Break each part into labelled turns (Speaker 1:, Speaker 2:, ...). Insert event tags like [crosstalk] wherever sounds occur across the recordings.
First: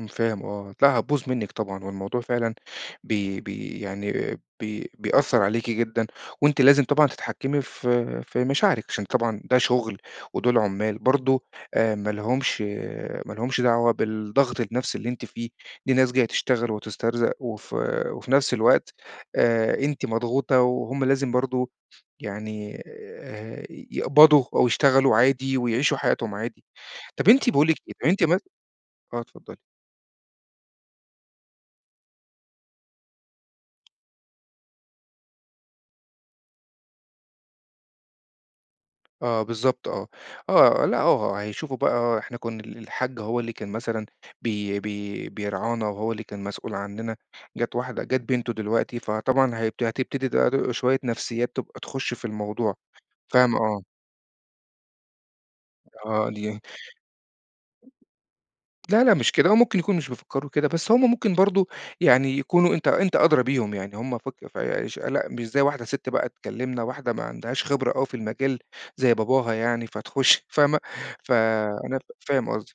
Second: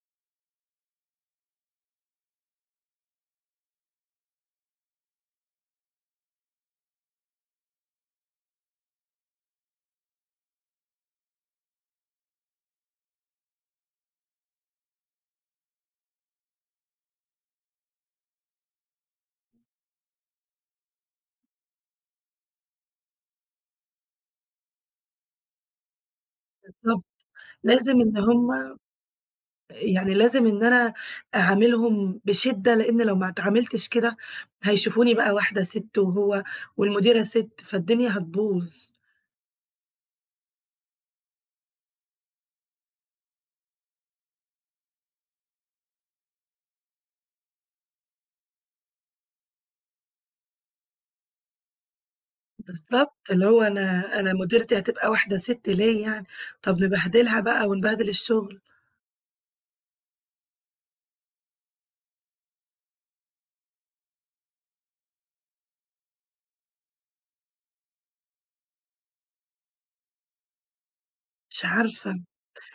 Speaker 1: امم، فاهم آه، لأ هتبوظ منك طبعًا والموضوع فعلًا بي بي يعني بي بيأثّر عليكِ جدًا وأنتِ لازم طبعًا تتحكِّمي في في مشاعرِك عشان طبعًا ده شغل ودول عُمّال برضه آآ، ما لهمش ما لهُمش آآ، دعوة بالضغط النفسي اللي أنتِ فيه، دي ناس جاية تشتغل وتسترزق، وف وفي نفس الوقت، آآ، أنتِ مضغوطة وهُم لازم برضه يعني آآ، يقبضوا أو يشتغلوا عادي ويعيشوا حياتهم عادي،
Speaker 2: بالضبط،
Speaker 1: طَب أنتِ باقول لِك إيه،
Speaker 2: لازم
Speaker 1: طب
Speaker 2: إن
Speaker 1: أنتِ مث
Speaker 2: هُم
Speaker 1: آه، اتفضلي.
Speaker 2: يعني لازم إن أنا أعاملهم بشدّة، لإن لو ما اتعامِلتش كده هيشوفوني بقى واحدة سِتّ، وهو والمديرة سِتّ، فالدنيا هتبوظ.
Speaker 1: آه، بالضبط آه، آه لأ، آه، هيشوفوا بقى إحنا كنا ال الحاج هو اللي كان مثلًا بي بي بيرعانا وهو اللي كان مسؤول عننا، جَت واحدة جَت بنتُه دلوقتي فطبعًا هي هتبتدي ده دو شوية نفسيّات تبقى تخُشّ في الموضوع،
Speaker 2: بالضبط، اللي
Speaker 1: فاهمة،
Speaker 2: هو
Speaker 1: آه.
Speaker 2: أنا أنا مديرتي هتبقى واحدة سِتّ! ليه يعني،
Speaker 1: آه، دي
Speaker 2: طَب نبهدلها بقى ونبهدل الشغل.
Speaker 1: لا، لأ مش كده هو ممكن يكون مش بيفكّروا كده، بس هم ممكن برضه يعني يكونوا أنت أنت أدرى بيهم يعني، هم فك فا اش لأ مش زي واحدة ست بقى تكلمنا، واحدة ما عندهاش خبرة أوي في المجال، زي باباها يعني فتخُش فاهمة، ف
Speaker 2: مش
Speaker 1: أنا ف
Speaker 2: عارفة.
Speaker 1: فاهم قصدِك.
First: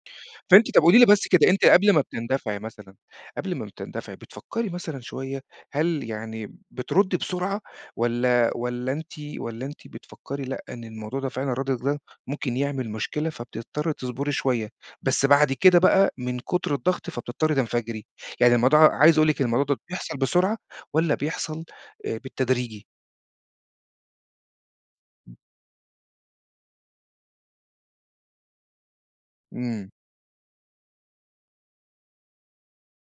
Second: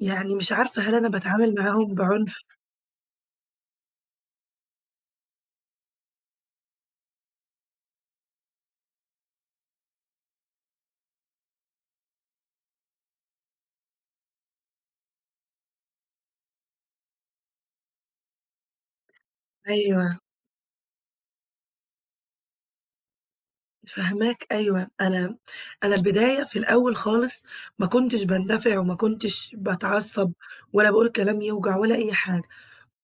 Speaker 2: يعني مش
Speaker 1: فأنتِ
Speaker 2: عارفة،
Speaker 1: طَب
Speaker 2: هل
Speaker 1: قولي لي
Speaker 2: أنا
Speaker 1: بس كده
Speaker 2: باتعامل
Speaker 1: أنتِ قبل
Speaker 2: معاهم
Speaker 1: ما
Speaker 2: بعُنف؟
Speaker 1: بتندفعي مثلًا قبل ما بتندفعي بتفكّري مثلًا شوية، هل يعني بتردّي بسرعة والَّا والَّا أنتِ والَّا أنتِ بتفكّري لأ، إن الموضوع ده فعلًا ردِّك ده ممكن يعمل مشكلة، فبتضطّري تصبري شوية، بس بعد كده بقى من كتر الضغط فبتضطّري تنفجري، يعني الموضوع عايز أقول لِك الموضوع دوَّة بيحصل
Speaker 2: أيوه.
Speaker 1: بسرعة والَّا بيحصل آآ، بالتدريجي؟
Speaker 2: فاهماك أيوه، أنا أنا البداية في الأول خالص، ما كُنتش باندفع وما كُنتش
Speaker 1: إمم.
Speaker 2: باتعصّب ولا باقول كلام يوجع ولا أي حاجة.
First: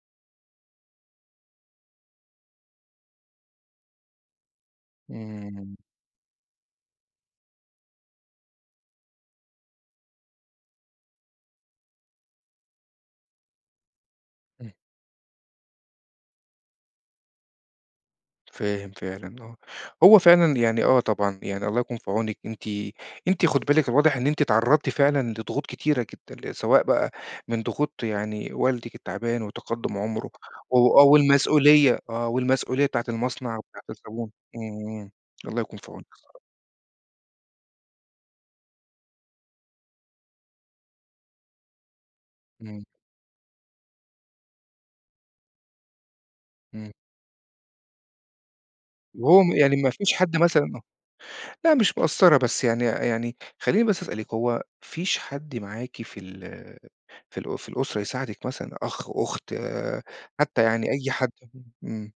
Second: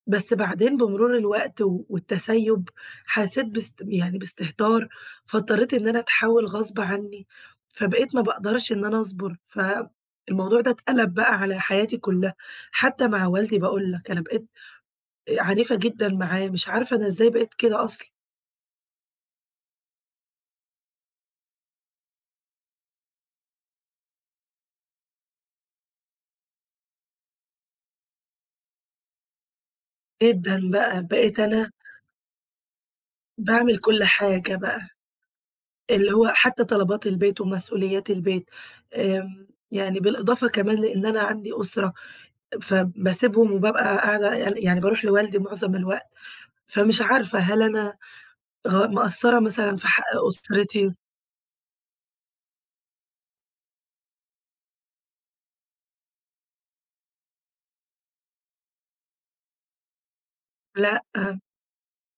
Speaker 2: بس بعدين، بمرور الوقت و والتسيُّب حَسيت باس يعني باستهتار، فاضطّريت
Speaker 1: إمم.
Speaker 2: إن أنا أتحول غصب عني، فبقيت ما باقدرش إن أنا أصبُر، فالموضوع ده اتقلب بقى على حياتي كُلّها، حتى مع والدي، باقول لك أنا بقيت
Speaker 1: إمم.
Speaker 2: آآ، عنيفة جدًا معاه، مش عارفة أنا إزاي بقيت كده أصلًا!
Speaker 1: فاهم فعلًا آه، هو فعلًا يعني آه طبعًا، يعني الله يكون في عونِك، أنتِ أنتِ خدي بالِك الواضح إن أنتِ اتعرضتِ فعلًا لضغوط كتيرة جدًا، ل سواء بقى من ضغوط يعني والدِك التعبان، وتقدُّم عمرُه
Speaker 2: جدًا
Speaker 1: و
Speaker 2: بقى،
Speaker 1: آه
Speaker 2: بقيت أنا
Speaker 1: والمسؤولية آه والمسؤولية بتاعة المصنع
Speaker 2: باعمل
Speaker 1: وبتاعة
Speaker 2: كل
Speaker 1: الزبون،
Speaker 2: حاجة بقى،
Speaker 1: إمم، الله يكون في عونِك
Speaker 2: اللي هو
Speaker 1: الصراحة.
Speaker 2: حتى طلبات البيت، ومسؤوليات البيت، آمم، يعني بالإضافة كمان لإن أنا عندي أُسرة،
Speaker 1: إمم.
Speaker 2: فباسيبهم وبابقى قاعدة يعني يعني بارُوح لوالدي معظم الوقت،
Speaker 1: إمم.
Speaker 2: فمش عارفة هل أنا غ مقصّرة
Speaker 1: وهو م
Speaker 2: مثلًا
Speaker 1: يعني
Speaker 2: في
Speaker 1: ما
Speaker 2: حق
Speaker 1: فيش حد مثلًا، آه،
Speaker 2: أسرتي؟
Speaker 1: لأ مش مقصّرة بس يعني يعني خليني بس أسألِك، هو ما فيش حد معاكِ في ال في الأ في الأسرة يساعدِك مثلًا أخ، أُخت حتى يعني أي حد؟
Speaker 2: لأ.
Speaker 1: [unintelligible] إمم.